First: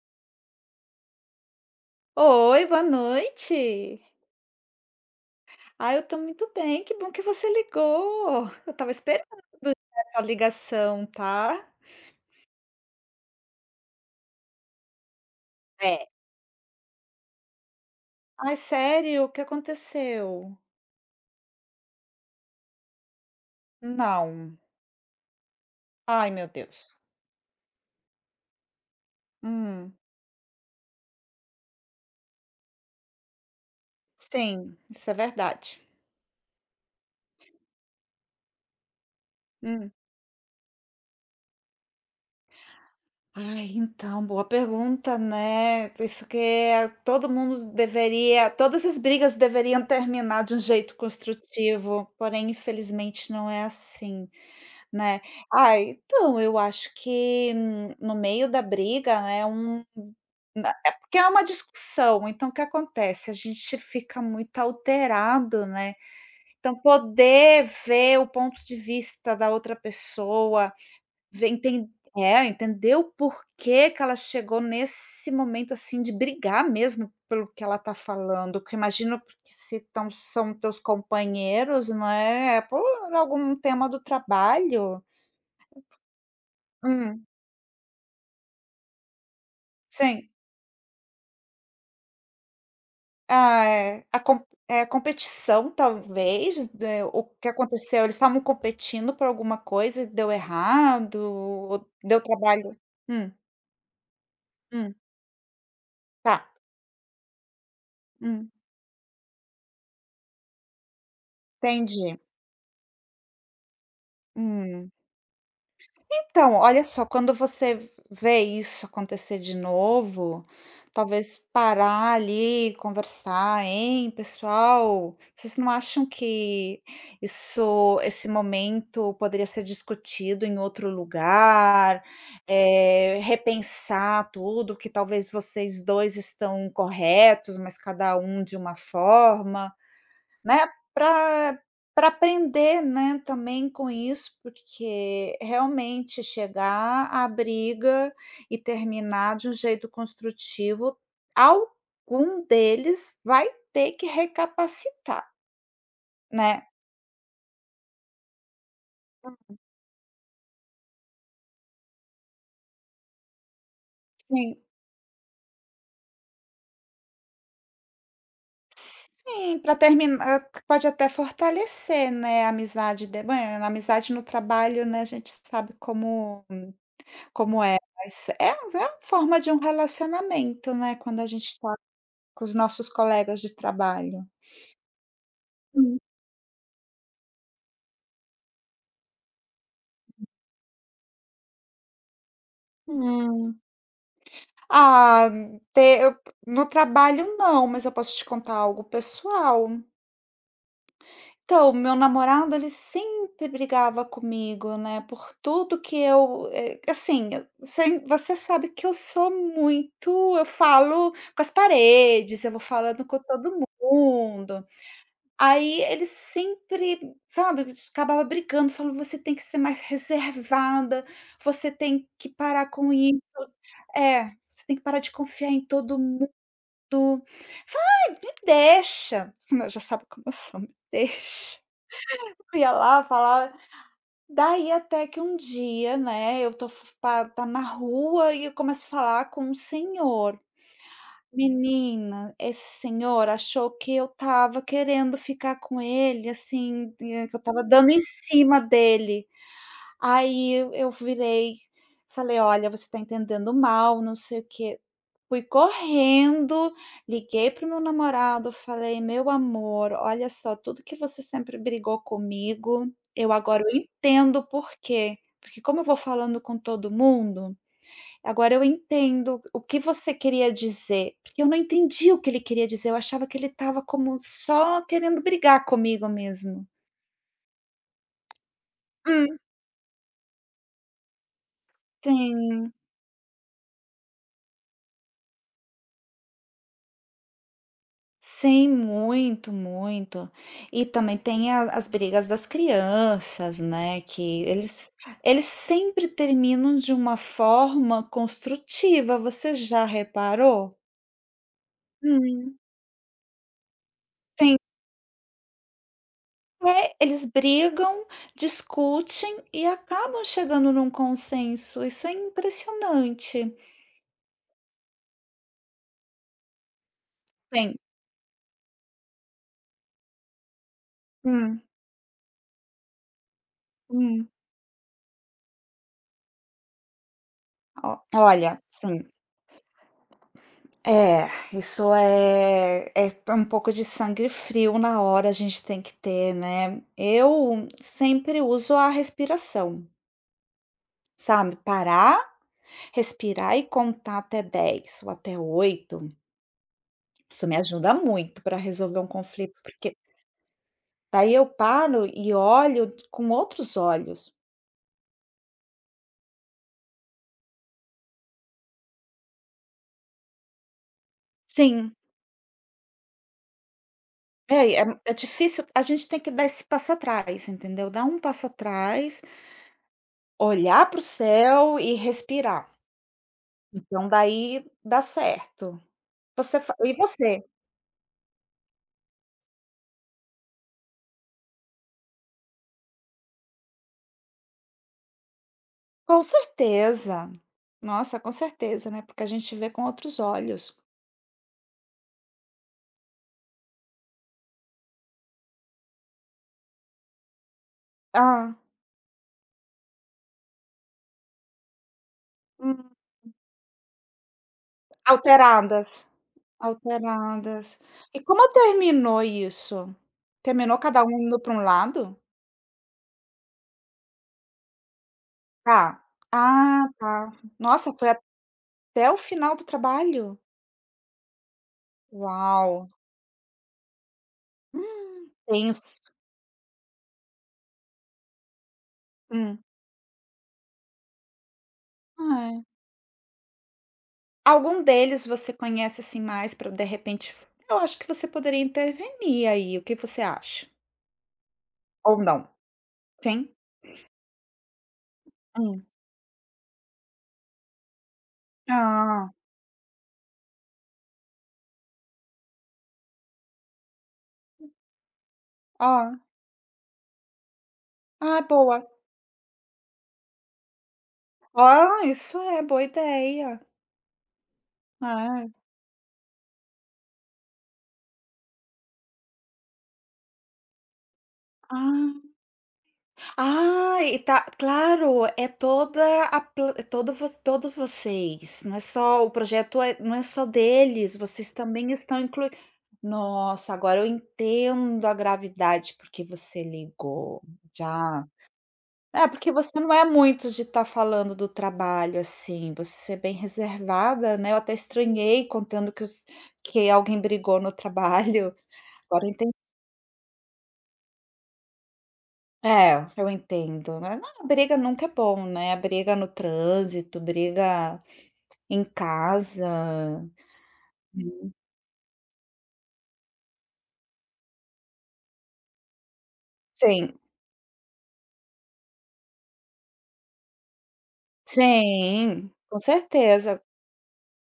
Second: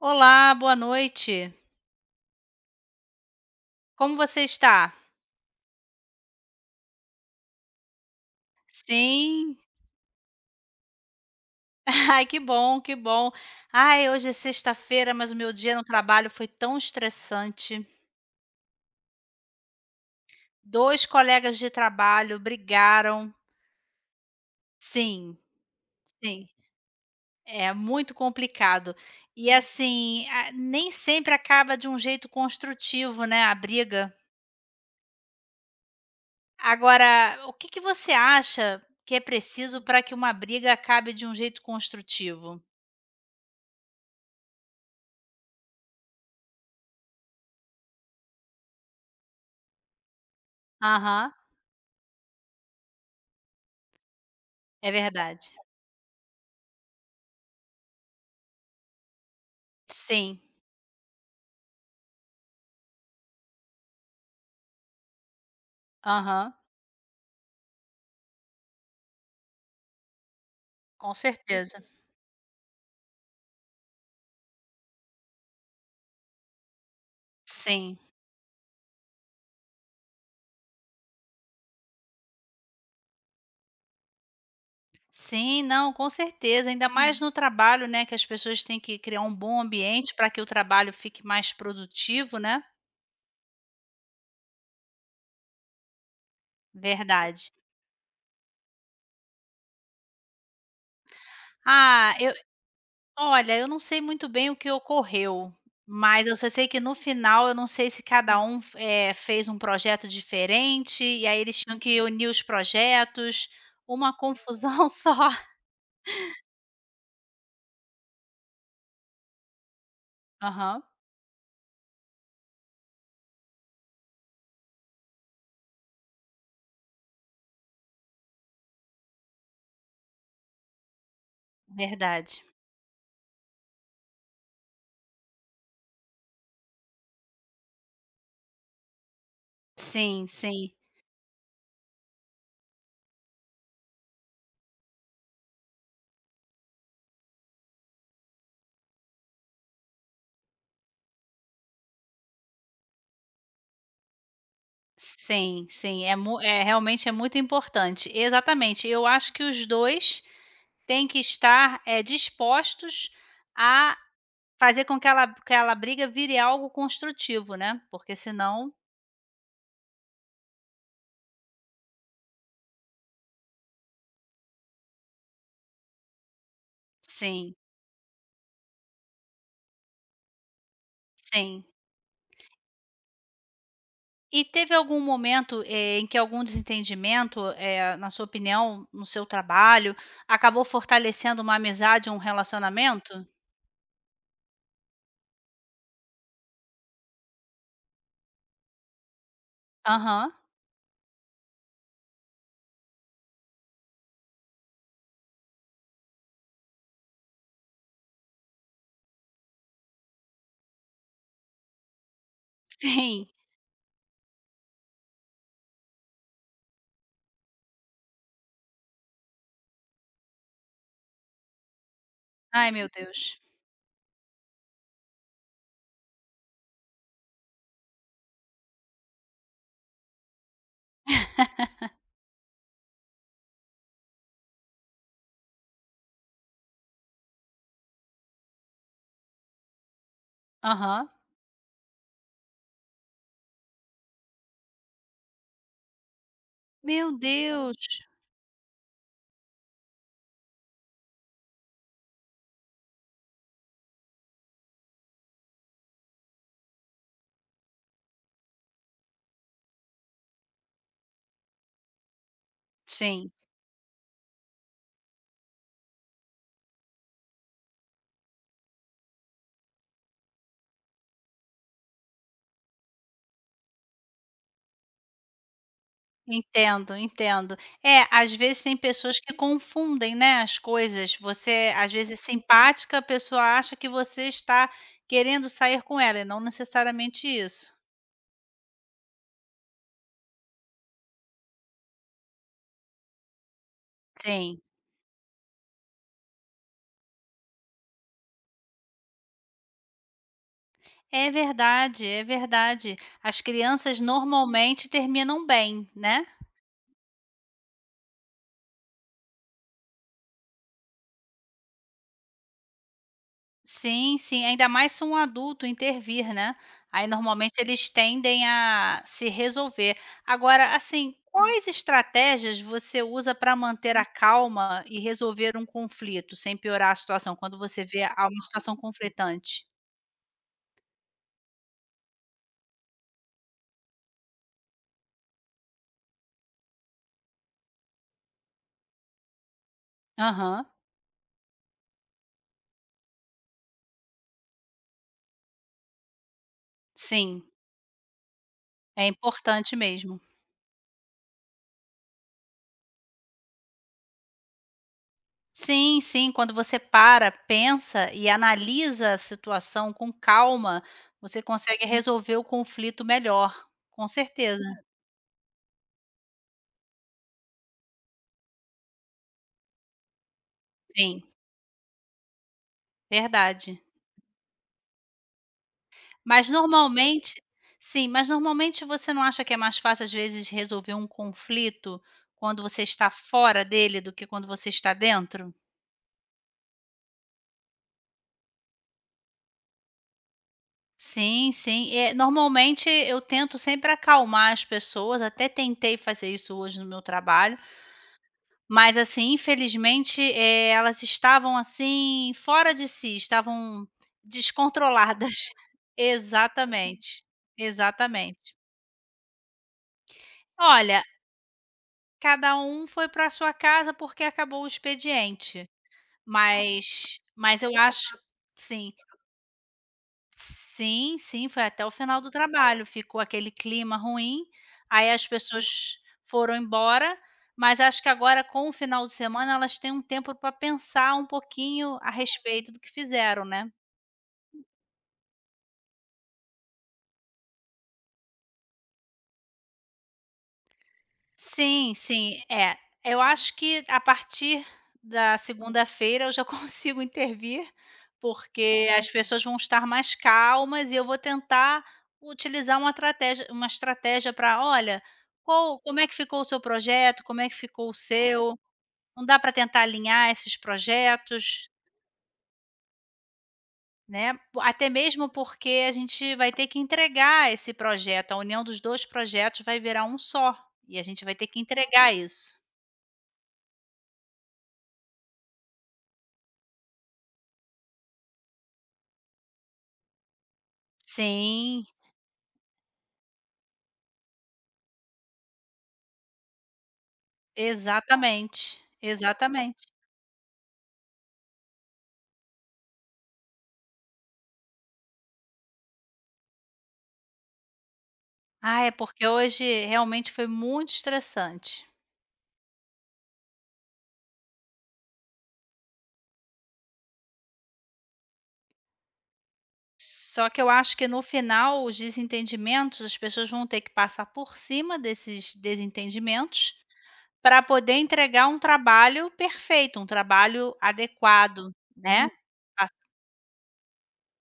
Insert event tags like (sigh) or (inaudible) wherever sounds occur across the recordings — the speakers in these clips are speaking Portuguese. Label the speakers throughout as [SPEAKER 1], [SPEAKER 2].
[SPEAKER 1] Olá, boa noite.
[SPEAKER 2] Oi, boa noite.
[SPEAKER 1] Como você está?
[SPEAKER 2] Ah, eu tô muito bem, que bom que você ligou. Eu tava esperando
[SPEAKER 1] Sim.
[SPEAKER 2] já essa ligação, tá.
[SPEAKER 1] (laughs) Ai, que bom, que bom. Ai, hoje é sexta-feira, mas o meu dia no
[SPEAKER 2] É.
[SPEAKER 1] trabalho foi tão estressante.
[SPEAKER 2] Ai, sério? O que aconteceu?
[SPEAKER 1] 2 colegas de trabalho brigaram.
[SPEAKER 2] Não.
[SPEAKER 1] Sim,
[SPEAKER 2] Ai,
[SPEAKER 1] sim.
[SPEAKER 2] meu Deus.
[SPEAKER 1] É muito complicado. E,
[SPEAKER 2] Hum,
[SPEAKER 1] assim, a nem sempre acaba de um jeito construtivo, né, a briga.
[SPEAKER 2] sim, isso é verdade.
[SPEAKER 1] Agora, o que que você acha que é preciso
[SPEAKER 2] Hum.
[SPEAKER 1] para que uma briga acabe de um jeito construtivo?
[SPEAKER 2] Ai, então, boa pergunta, né. Isso que é todo mundo deveria todas as brigas deveriam terminar de um jeito
[SPEAKER 1] Aham,
[SPEAKER 2] construtivo, porém, infelizmente, não é assim.
[SPEAKER 1] é
[SPEAKER 2] Né.
[SPEAKER 1] verdade.
[SPEAKER 2] Ah, então, eu acho que no meio da briga, né, um
[SPEAKER 1] Sim,
[SPEAKER 2] na é porque é uma discussão, então o que acontece? A gente fica muito alterado, né.
[SPEAKER 1] aham,
[SPEAKER 2] Então poder ver o ponto de vista da outra pessoa,
[SPEAKER 1] com
[SPEAKER 2] ver
[SPEAKER 1] certeza.
[SPEAKER 2] enten é, entender o porquê que ela chegou nesse momento, assim, de brigar mesmo pelo que ela tá
[SPEAKER 1] Sim,
[SPEAKER 2] falando, que eu imagino porque se tão são teus companheiros, né, é por algum tema do trabalho.
[SPEAKER 1] sim, não, com certeza, ainda mais
[SPEAKER 2] Hum.
[SPEAKER 1] no trabalho, né, que as pessoas têm que criar um bom ambiente
[SPEAKER 2] Sim.
[SPEAKER 1] para que o trabalho fique mais produtivo, né.
[SPEAKER 2] Ah, é. A com é a competição talvez, né, o que
[SPEAKER 1] Verdade.
[SPEAKER 2] aconteceu, eles estavam competindo por alguma coisa e deu errado, ou
[SPEAKER 1] Ah,
[SPEAKER 2] deu
[SPEAKER 1] eu
[SPEAKER 2] trabalho. Hum,
[SPEAKER 1] olha, eu não sei muito bem o que
[SPEAKER 2] hum,
[SPEAKER 1] ocorreu, mas eu só
[SPEAKER 2] tá,
[SPEAKER 1] sei que no final eu não sei se cada
[SPEAKER 2] hum,
[SPEAKER 1] Um, fez um projeto diferente e aí eles tinham que
[SPEAKER 2] entendi.
[SPEAKER 1] unir os projetos, uma confusão (laughs)
[SPEAKER 2] Hum.
[SPEAKER 1] só.
[SPEAKER 2] Então, olha só, quando você vê isso acontecer de novo,
[SPEAKER 1] Aham,
[SPEAKER 2] talvez parar ali, conversar: "Hein, pessoal, vocês não acham que isso esse momento poderia ser discutido em outro lugar?",
[SPEAKER 1] verdade.
[SPEAKER 2] repensar tudo, que talvez vocês 2 estão corretos, mas cada um de uma forma.
[SPEAKER 1] Sim,
[SPEAKER 2] Né,
[SPEAKER 1] sim.
[SPEAKER 2] para para aprender, né, também com isso, porque realmente chegar à briga e terminar de um jeito construtivo, algum deles vai ter que recapacitar,
[SPEAKER 1] Sim, sim, é mu é
[SPEAKER 2] né.
[SPEAKER 1] realmente, é muito importante. Exatamente, eu acho que os 2 têm que estar, dispostos a
[SPEAKER 2] Sim,
[SPEAKER 1] fazer com que ela aquela briga vire algo construtivo, né, porque senão
[SPEAKER 2] sim, pra terminar pode até fortalecer, né, a amizade de né, na amizade no trabalho, né, a gente sabe como
[SPEAKER 1] sim,
[SPEAKER 2] como é, mas é a forma de um relacionamento, né, quando a gente
[SPEAKER 1] sim.
[SPEAKER 2] com os nossos colegas de trabalho.
[SPEAKER 1] E teve algum momento,
[SPEAKER 2] Hum.
[SPEAKER 1] em que algum desentendimento, na sua opinião, no seu trabalho, acabou fortalecendo uma amizade, um relacionamento?
[SPEAKER 2] Hum. Ah, te eu no trabalho não, mas eu posso te contar algo pessoal.
[SPEAKER 1] Aham,
[SPEAKER 2] Então, meu namorado ele sempre brigava comigo, né, por tudo que eu, assim, eu sem você sabe que eu sou muito eu falo com as paredes, eu vou falando com
[SPEAKER 1] sim.
[SPEAKER 2] todo mundo. Aí ele sempre, sabe, acabava brigando, falando: "Você tem que ser mais reservada, você tem que parar
[SPEAKER 1] Ai, meu
[SPEAKER 2] com isso".
[SPEAKER 1] Deus.
[SPEAKER 2] É, "Você tem que parar de confiar em todo mundo". Falei: me deixa". (laughs) Já sabe como eu sou, "me deixa".
[SPEAKER 1] (laughs)
[SPEAKER 2] (laughs) Eu ia lá, falar. Daí até que um dia, né, eu tô f pa tá na rua e eu começo a falar com um senhor.
[SPEAKER 1] Aham.
[SPEAKER 2] Menina, esse senhor achou que eu estava querendo ficar com ele, assim,
[SPEAKER 1] Meu
[SPEAKER 2] que eu estava
[SPEAKER 1] Deus.
[SPEAKER 2] dando em cima dele. Aí eu virei, falei: "Olha, você está entendendo mal, não sei o quê". Fui correndo, liguei para o meu namorado, falei: "Meu amor, olha só, tudo que você sempre brigou comigo,
[SPEAKER 1] Sim,
[SPEAKER 2] eu entendo por quê, porque como eu vou falando com todo mundo". Agora eu entendo o que você queria dizer, porque eu não entendi o que ele queria dizer, eu achava que ele estava como só querendo brigar comigo mesmo.
[SPEAKER 1] entendo, entendo. É, às vezes tem pessoas que
[SPEAKER 2] Hum.
[SPEAKER 1] confundem, né, as coisas. Você, às vezes, é
[SPEAKER 2] Sim,
[SPEAKER 1] simpática, a pessoa acha que você está querendo sair com ela, e não necessariamente isso.
[SPEAKER 2] sim, muito, muito. E também tem a as brigas das crianças, né, que
[SPEAKER 1] Sim.
[SPEAKER 2] eles sempre terminam de uma forma construtiva, você já reparou?
[SPEAKER 1] É verdade, é
[SPEAKER 2] Hum.
[SPEAKER 1] verdade. As crianças
[SPEAKER 2] Sim.
[SPEAKER 1] normalmente terminam bem, né?
[SPEAKER 2] É, eles brigam, discutem e acabam chegando num consenso, isso é impressionante.
[SPEAKER 1] Sim, sim, ainda mais se um adulto intervir, né. Aí normalmente
[SPEAKER 2] Sim.
[SPEAKER 1] eles tendem a se resolver. Agora, assim,
[SPEAKER 2] hum,
[SPEAKER 1] quais estratégias você usa para manter a
[SPEAKER 2] hum,
[SPEAKER 1] calma e resolver um conflito sem piorar a situação, quando você
[SPEAKER 2] o
[SPEAKER 1] vê a uma
[SPEAKER 2] olha,
[SPEAKER 1] situação
[SPEAKER 2] sim.
[SPEAKER 1] conflitante?
[SPEAKER 2] É, isso é um pouco de sangue frio na hora, a gente tem que ter, né. Eu sempre uso a respiração,
[SPEAKER 1] Aham,
[SPEAKER 2] sabe, parar, respirar e contar até 10 ou até 8.
[SPEAKER 1] sim,
[SPEAKER 2] Isso me ajuda muito para resolver
[SPEAKER 1] é
[SPEAKER 2] um conflito,
[SPEAKER 1] importante
[SPEAKER 2] porque
[SPEAKER 1] mesmo.
[SPEAKER 2] daí eu paro e olho com outros olhos.
[SPEAKER 1] Sim, sim, quando você para, pensa e analisa a situação com calma, você consegue
[SPEAKER 2] Sim.
[SPEAKER 1] resolver o conflito melhor, com certeza,
[SPEAKER 2] É, é difícil a gente tem que dar esse passo atrás, entendeu? Dar um passo atrás, olhar para o
[SPEAKER 1] sim.
[SPEAKER 2] céu e respirar.
[SPEAKER 1] Verdade.
[SPEAKER 2] Então daí dá certo.
[SPEAKER 1] Mas
[SPEAKER 2] Você fa e
[SPEAKER 1] normalmente
[SPEAKER 2] você?
[SPEAKER 1] Sim, mas normalmente você não acha que é mais fácil, às vezes, resolver um conflito quando você está fora dele do que quando você está dentro?
[SPEAKER 2] Com certeza. Nossa, com certeza, né, porque a gente vê com outros olhos.
[SPEAKER 1] Sim, sim. Normalmente eu tento sempre acalmar as pessoas, até tentei fazer isso hoje no meu trabalho,
[SPEAKER 2] Hã.
[SPEAKER 1] mas assim, infelizmente, elas estavam, assim, fora de
[SPEAKER 2] Hum.
[SPEAKER 1] si, estavam descontroladas. (laughs)
[SPEAKER 2] Alteradas,
[SPEAKER 1] Exatamente,
[SPEAKER 2] alteradas. E como
[SPEAKER 1] exatamente.
[SPEAKER 2] terminou isso? Terminou
[SPEAKER 1] Olha,
[SPEAKER 2] cada um indo para um lado?
[SPEAKER 1] cada um foi pra sua casa porque acabou o expediente,
[SPEAKER 2] Tá. Ah,
[SPEAKER 1] mas
[SPEAKER 2] tá.
[SPEAKER 1] mas eu
[SPEAKER 2] Nossa, foi
[SPEAKER 1] acho, sim,
[SPEAKER 2] até o final do trabalho?
[SPEAKER 1] sim, sim, foi até o final do
[SPEAKER 2] Uau,
[SPEAKER 1] trabalho, ficou aquele clima ruim, aí
[SPEAKER 2] Hum,
[SPEAKER 1] as pessoas
[SPEAKER 2] tenso.
[SPEAKER 1] foram embora, mas acho que agora com o final de semana
[SPEAKER 2] Hum.
[SPEAKER 1] elas têm um tempo para pensar um pouquinho a
[SPEAKER 2] Ah, é.
[SPEAKER 1] respeito do que fizeram, né.
[SPEAKER 2] Algum deles você conhece, assim, mais para de repente eu acho que você poderia intervenir aí, o que você acha?
[SPEAKER 1] Sim,
[SPEAKER 2] Ou não?
[SPEAKER 1] sim. É, eu
[SPEAKER 2] Sim?
[SPEAKER 1] acho que a partir da
[SPEAKER 2] Hum.
[SPEAKER 1] segunda-feira eu já (laughs) consigo intervir, porque as
[SPEAKER 2] Ah,
[SPEAKER 1] pessoas vão estar mais calmas e eu vou tentar utilizar uma estratégia para, "Olha, qual
[SPEAKER 2] ó,
[SPEAKER 1] como é que ficou o seu projeto? Como é que ficou o
[SPEAKER 2] ah,
[SPEAKER 1] seu?
[SPEAKER 2] boa.
[SPEAKER 1] Não dá para tentar alinhar esses projetos?",
[SPEAKER 2] Ah, isso é, boa ideia.
[SPEAKER 1] né. Até mesmo
[SPEAKER 2] Ah, é.
[SPEAKER 1] porque a gente vai ter que entregar esse projeto, a união dos 2 projetos vai virar um só, e a gente vai ter que entregar
[SPEAKER 2] Ah.
[SPEAKER 1] isso.
[SPEAKER 2] Ah, e tá claro, é toda a pla é todos vocês, não é só o projeto é não é só deles, vocês
[SPEAKER 1] Sim.
[SPEAKER 2] também estão incluídos. Nossa, agora eu entendo a gravidade porque você ligou, já
[SPEAKER 1] Exatamente,
[SPEAKER 2] é, porque você
[SPEAKER 1] exatamente.
[SPEAKER 2] não é muito de estar falando do trabalho, assim, você é bem reservada, né, eu até estranhei contando que alguém brigou no trabalho,
[SPEAKER 1] Ah, é
[SPEAKER 2] agora
[SPEAKER 1] porque
[SPEAKER 2] eu
[SPEAKER 1] hoje realmente foi muito estressante.
[SPEAKER 2] é, eu entendo, né. Não, a briga nunca é bom, né. A briga no trânsito, briga em casa.
[SPEAKER 1] Só que eu acho que no
[SPEAKER 2] Hum.
[SPEAKER 1] final os desentendimentos, as pessoas vão ter que passar por cima desses desentendimentos
[SPEAKER 2] Sim,
[SPEAKER 1] para poder entregar um trabalho perfeito, um trabalho adequado, né.
[SPEAKER 2] sim, com
[SPEAKER 1] A
[SPEAKER 2] certeza,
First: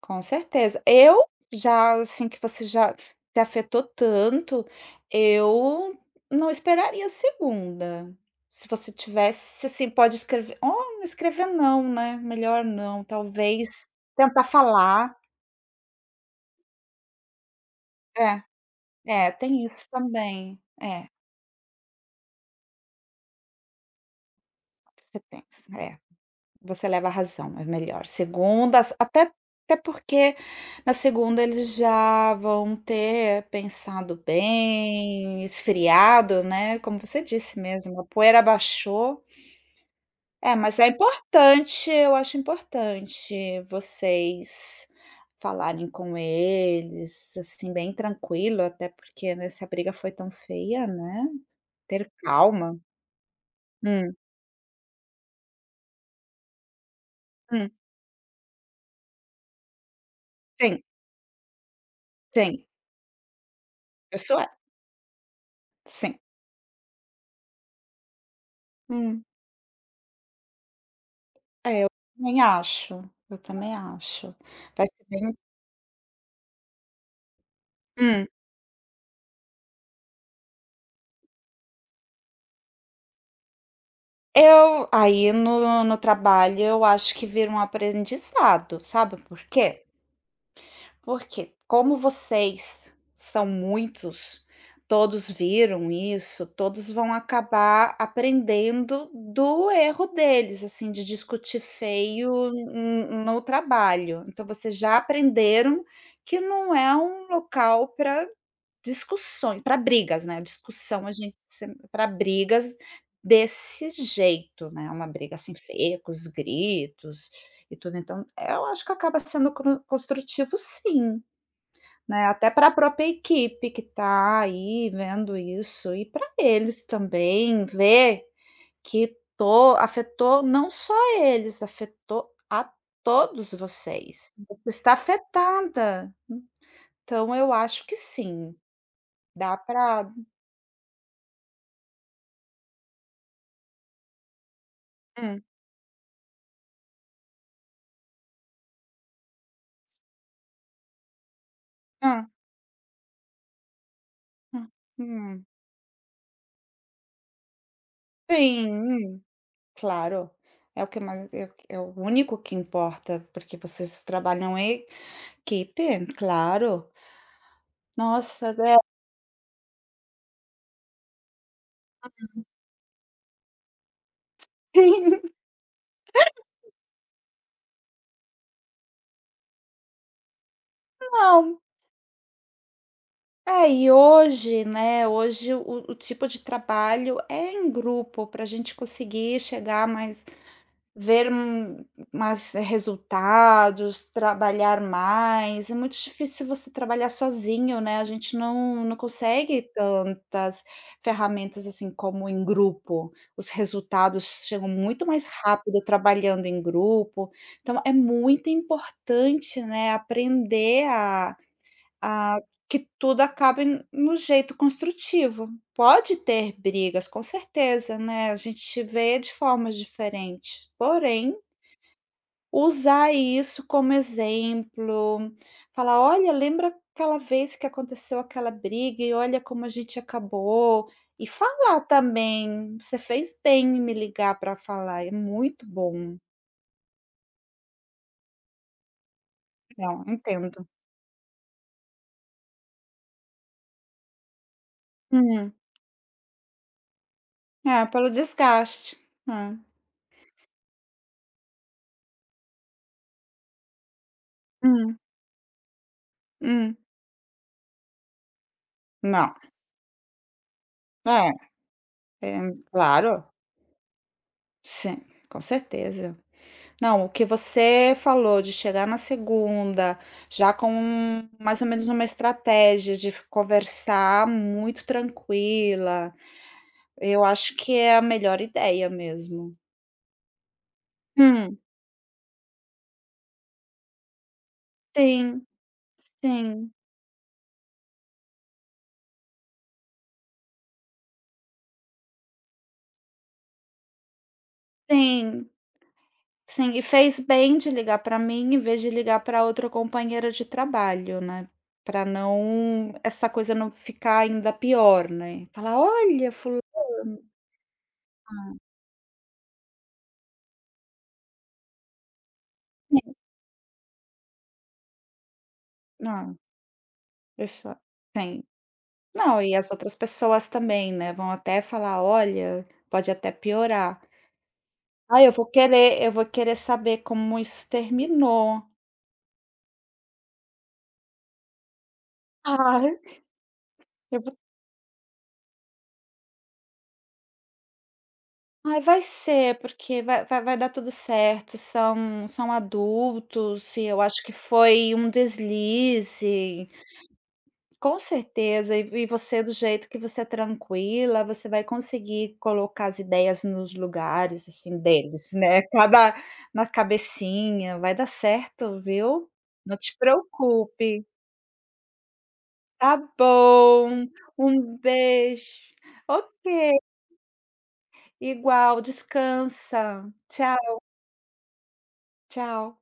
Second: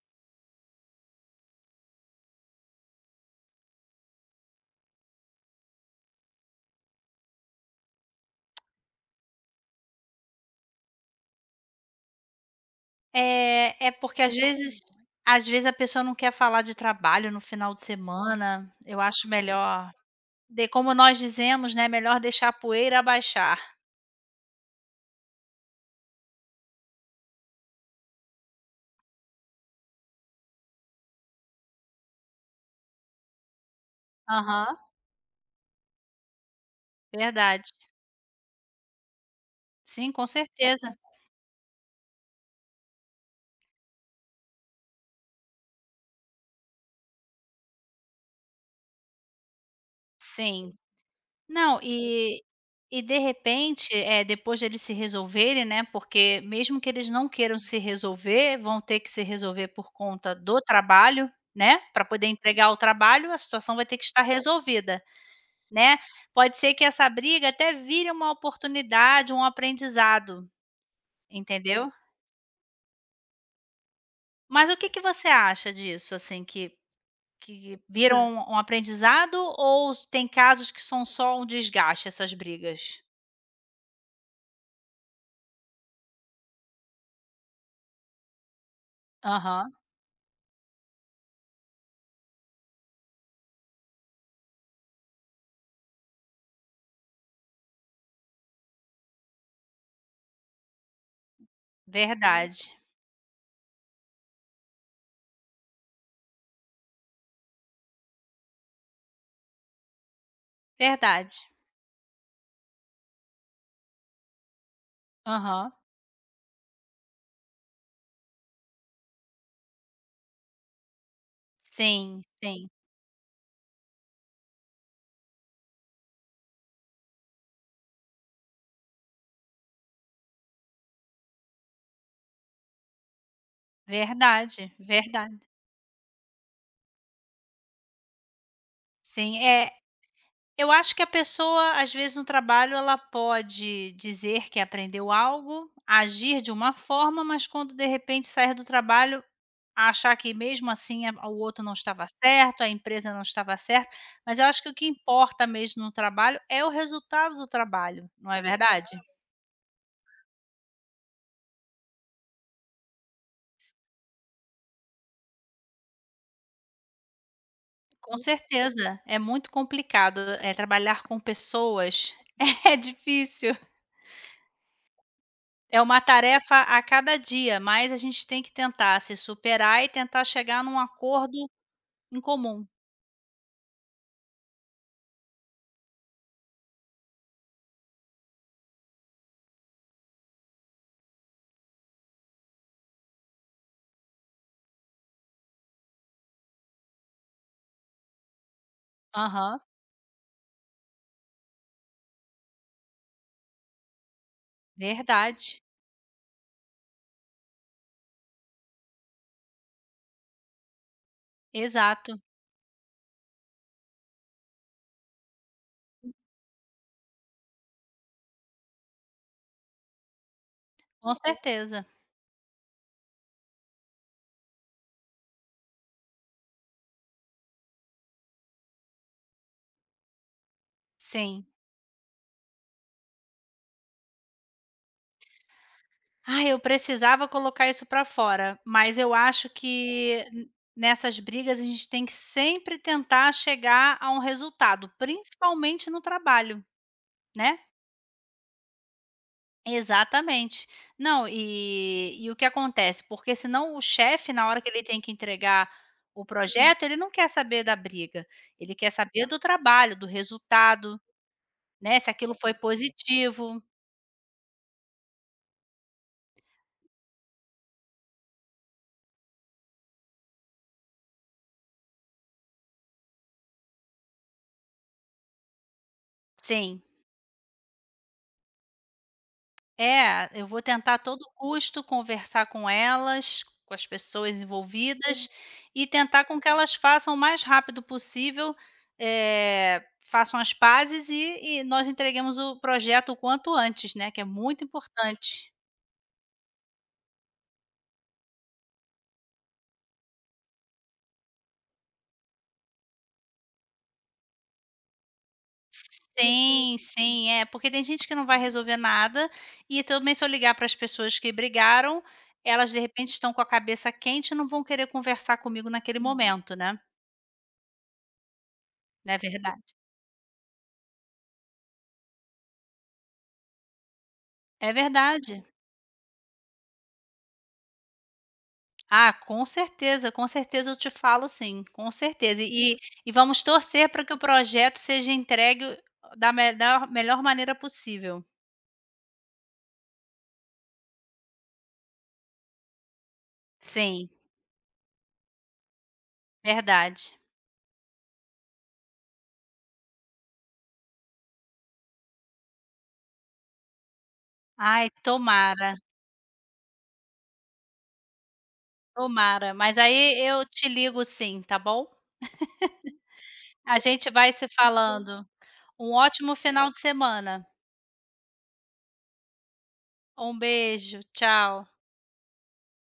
[SPEAKER 2] com certeza. Eu já, assim, que você já se afetou tanto, eu não esperaria a segunda. Se você tivesse, assim, pode escrever ou não escrever não, né, melhor não,
[SPEAKER 1] É, é
[SPEAKER 2] talvez
[SPEAKER 1] porque às
[SPEAKER 2] tentar
[SPEAKER 1] vezes
[SPEAKER 2] falar.
[SPEAKER 1] às vezes a pessoa não quer falar de trabalho no final de
[SPEAKER 2] É,
[SPEAKER 1] semana, eu acho
[SPEAKER 2] é, tem isso
[SPEAKER 1] melhor,
[SPEAKER 2] também.
[SPEAKER 1] de como
[SPEAKER 2] É,
[SPEAKER 1] nós dizemos, né, melhor deixar a poeira abaixar.
[SPEAKER 2] você pensa, é. Você leva a razão, é melhor. Segundas até porque na segunda eles já vão ter pensado
[SPEAKER 1] Aham.
[SPEAKER 2] bem, esfriado, né, como você disse
[SPEAKER 1] Verdade.
[SPEAKER 2] mesmo, a poeira baixou.
[SPEAKER 1] Sim, com
[SPEAKER 2] É, mas é
[SPEAKER 1] certeza.
[SPEAKER 2] importante, eu acho importante vocês falarem com eles, assim, bem tranquilo, até porque, né, se a briga foi tão
[SPEAKER 1] Sim.
[SPEAKER 2] feia, né,
[SPEAKER 1] Não,
[SPEAKER 2] ter
[SPEAKER 1] e
[SPEAKER 2] calma.
[SPEAKER 1] e de repente,
[SPEAKER 2] Hum,
[SPEAKER 1] depois deles se resolverem, né, porque mesmo que eles não queiram
[SPEAKER 2] hum,
[SPEAKER 1] se resolver, vão ter que se resolver por conta do
[SPEAKER 2] sim,
[SPEAKER 1] trabalho, né, para poder
[SPEAKER 2] sim,
[SPEAKER 1] entregar o trabalho, a situação vai ter que estar
[SPEAKER 2] isso é,
[SPEAKER 1] resolvida, né.
[SPEAKER 2] sim.
[SPEAKER 1] Pode ser que essa briga até vire uma
[SPEAKER 2] Hum.
[SPEAKER 1] oportunidade, um aprendizado,
[SPEAKER 2] É, eu
[SPEAKER 1] entendeu.
[SPEAKER 2] também acho, eu também acho.
[SPEAKER 1] Mas o
[SPEAKER 2] Vai
[SPEAKER 1] que que
[SPEAKER 2] ser
[SPEAKER 1] você
[SPEAKER 2] bem
[SPEAKER 1] acha disso, assim, que Hã. viram, é,
[SPEAKER 2] hum.
[SPEAKER 1] um aprendizado, ou s tem casos que são só um desgaste essas brigas?
[SPEAKER 2] Eu aí no no trabalho eu acho que vira um aprendizado, sabe por
[SPEAKER 1] Aham,
[SPEAKER 2] quê? Porque como vocês são muitos, todos viram isso, todos vão acabar aprendendo do erro deles, assim, de discutir feio
[SPEAKER 1] verdade,
[SPEAKER 2] n no trabalho. Então vocês já aprenderam que não é um local para discussões para brigas, né, discussão a
[SPEAKER 1] verdade.
[SPEAKER 2] gente para brigas desse jeito, né, uma briga assim
[SPEAKER 1] Aham.
[SPEAKER 2] feia, com os gritos e tudo, então, eu acho que acaba sendo cru construtivo sim,
[SPEAKER 1] Sim,
[SPEAKER 2] né, até para
[SPEAKER 1] sim,
[SPEAKER 2] a própria equipe que está aí vendo isso e para eles também ver que to afetou não só eles, afetou a todos vocês. Você
[SPEAKER 1] verdade,
[SPEAKER 2] está
[SPEAKER 1] verdade.
[SPEAKER 2] afetada, então eu acho que sim,
[SPEAKER 1] Sim,
[SPEAKER 2] dá
[SPEAKER 1] é,
[SPEAKER 2] para
[SPEAKER 1] eu acho que a pessoa, às vezes, no trabalho ela pode dizer que aprendeu algo, agir de uma forma, mas quando de repente sair do trabalho a achar que mesmo assim a o outro não estava
[SPEAKER 2] ah,
[SPEAKER 1] certo, a empresa não estava certa, mas eu acho que
[SPEAKER 2] hum,
[SPEAKER 1] o que
[SPEAKER 2] hum.
[SPEAKER 1] importa mesmo no trabalho é o resultado do trabalho, não é
[SPEAKER 2] sim,
[SPEAKER 1] verdade?
[SPEAKER 2] claro. É o que mais é o que- é o único que importa, porque vocês trabalham em equipe, claro.
[SPEAKER 1] Com
[SPEAKER 2] Nossa, né.
[SPEAKER 1] certeza, é muito complicado, é trabalhar com pessoas, (laughs) é difícil.
[SPEAKER 2] (laughs)
[SPEAKER 1] É uma tarefa a cada dia, mas a gente tem que tentar se superar e tentar chegar num acordo
[SPEAKER 2] Não,
[SPEAKER 1] em comum.
[SPEAKER 2] é, e hoje, né, hoje o tipo de trabalho é em grupo, para a gente conseguir chegar mais ver um mais resultados, trabalhar mais, é muito difícil você trabalhar sozinho, né, a gente não
[SPEAKER 1] Aham,
[SPEAKER 2] consegue tantas ferramentas, assim, como em grupo. Os resultados chegam muito mais
[SPEAKER 1] verdade.
[SPEAKER 2] rápido trabalhando em grupo, então é muito importante, né, aprender a
[SPEAKER 1] Exato,
[SPEAKER 2] ah, que tudo acabe n no jeito construtivo. Pode ter brigas, com certeza, né, a gente vê de formas diferentes,
[SPEAKER 1] com
[SPEAKER 2] porém,
[SPEAKER 1] certeza.
[SPEAKER 2] usar isso como exemplo, falar: "Olha, lembra aquela vez que aconteceu aquela briga e olha como a gente acabou", e
[SPEAKER 1] Sim.
[SPEAKER 2] falar também: "Você fez bem em me ligar para falar, é muito bom".
[SPEAKER 1] Ah, eu precisava colocar isso para fora, mas eu acho
[SPEAKER 2] Não,
[SPEAKER 1] que n
[SPEAKER 2] entendo.
[SPEAKER 1] nessas brigas a gente tem que sempre tentar chegar a um resultado,
[SPEAKER 2] Hum.
[SPEAKER 1] principalmente no trabalho, né.
[SPEAKER 2] É, pelo desgaste. É.
[SPEAKER 1] Exatamente. Não, e o que acontece, porque senão o chefe, na hora que ele
[SPEAKER 2] Hum,
[SPEAKER 1] tem que entregar o
[SPEAKER 2] hum.
[SPEAKER 1] projeto, ele não quer saber da briga, ele quer saber
[SPEAKER 2] Não.
[SPEAKER 1] do trabalho, do resultado,
[SPEAKER 2] É.
[SPEAKER 1] né, se aquilo
[SPEAKER 2] É,
[SPEAKER 1] foi
[SPEAKER 2] claro,
[SPEAKER 1] positivo.
[SPEAKER 2] sim, com certeza. Não, o que você falou de chegar na segunda, já com um, mais ou menos uma estratégia de conversar muito tranquila,
[SPEAKER 1] Sim.
[SPEAKER 2] eu acho que é a melhor ideia mesmo.
[SPEAKER 1] É, eu vou tentar a todo
[SPEAKER 2] Hum,
[SPEAKER 1] custo conversar com elas, com as pessoas envolvidas,
[SPEAKER 2] sim,
[SPEAKER 1] e tentar com que
[SPEAKER 2] sim,
[SPEAKER 1] elas façam o mais rápido possível, façam as pazes e nós entreguemos o projeto o quanto antes, né, que é muito
[SPEAKER 2] sim,
[SPEAKER 1] importante.
[SPEAKER 2] sim. E fez bem de ligar para mim em vez de ligar para outra companheira de trabalho, né? Para não essa coisa não ficar ainda pior, né? Falar, olha, fulano.
[SPEAKER 1] Sim, sim, é, porque tem gente que não vai resolver nada, e também se eu ligar para as pessoas que brigaram, elas de repente estão com a cabeça quente e não vão querer conversar comigo naquele
[SPEAKER 2] Não,
[SPEAKER 1] momento, né.
[SPEAKER 2] isso tem.
[SPEAKER 1] Não, é
[SPEAKER 2] Não, e as
[SPEAKER 1] verdade.
[SPEAKER 2] outras pessoas também, né, vão até falar: "Olha, pode até piorar".
[SPEAKER 1] É
[SPEAKER 2] Ah,
[SPEAKER 1] verdade.
[SPEAKER 2] eu vou querer saber como isso terminou.
[SPEAKER 1] Ah, com certeza eu te falo, sim, com certeza. E
[SPEAKER 2] Ai,
[SPEAKER 1] e vamos torcer para que o
[SPEAKER 2] eu vou
[SPEAKER 1] projeto seja entregue, da melhor, melhor maneira possível.
[SPEAKER 2] ai, vai ser, porque vai dar tudo certo, são adultos e eu
[SPEAKER 1] Sim,
[SPEAKER 2] acho que foi um deslize.
[SPEAKER 1] verdade.
[SPEAKER 2] Com certeza, e você do jeito que você é tranquila, você vai conseguir colocar as ideias nos lugares, assim,
[SPEAKER 1] Ai,
[SPEAKER 2] deles, né,
[SPEAKER 1] tomara,
[SPEAKER 2] cada na cabecinha, vai dar certo, viu.
[SPEAKER 1] tomara.
[SPEAKER 2] Não
[SPEAKER 1] Mas
[SPEAKER 2] te
[SPEAKER 1] aí eu te ligo,
[SPEAKER 2] preocupe.
[SPEAKER 1] sim, tá bom?
[SPEAKER 2] Tá
[SPEAKER 1] A
[SPEAKER 2] bom,
[SPEAKER 1] gente vai se
[SPEAKER 2] um
[SPEAKER 1] falando.
[SPEAKER 2] beijo.
[SPEAKER 1] Um
[SPEAKER 2] Ok,
[SPEAKER 1] ótimo final de semana.
[SPEAKER 2] igual, descansa.
[SPEAKER 1] Um
[SPEAKER 2] Tchau,
[SPEAKER 1] beijo, tchau.
[SPEAKER 2] tchau.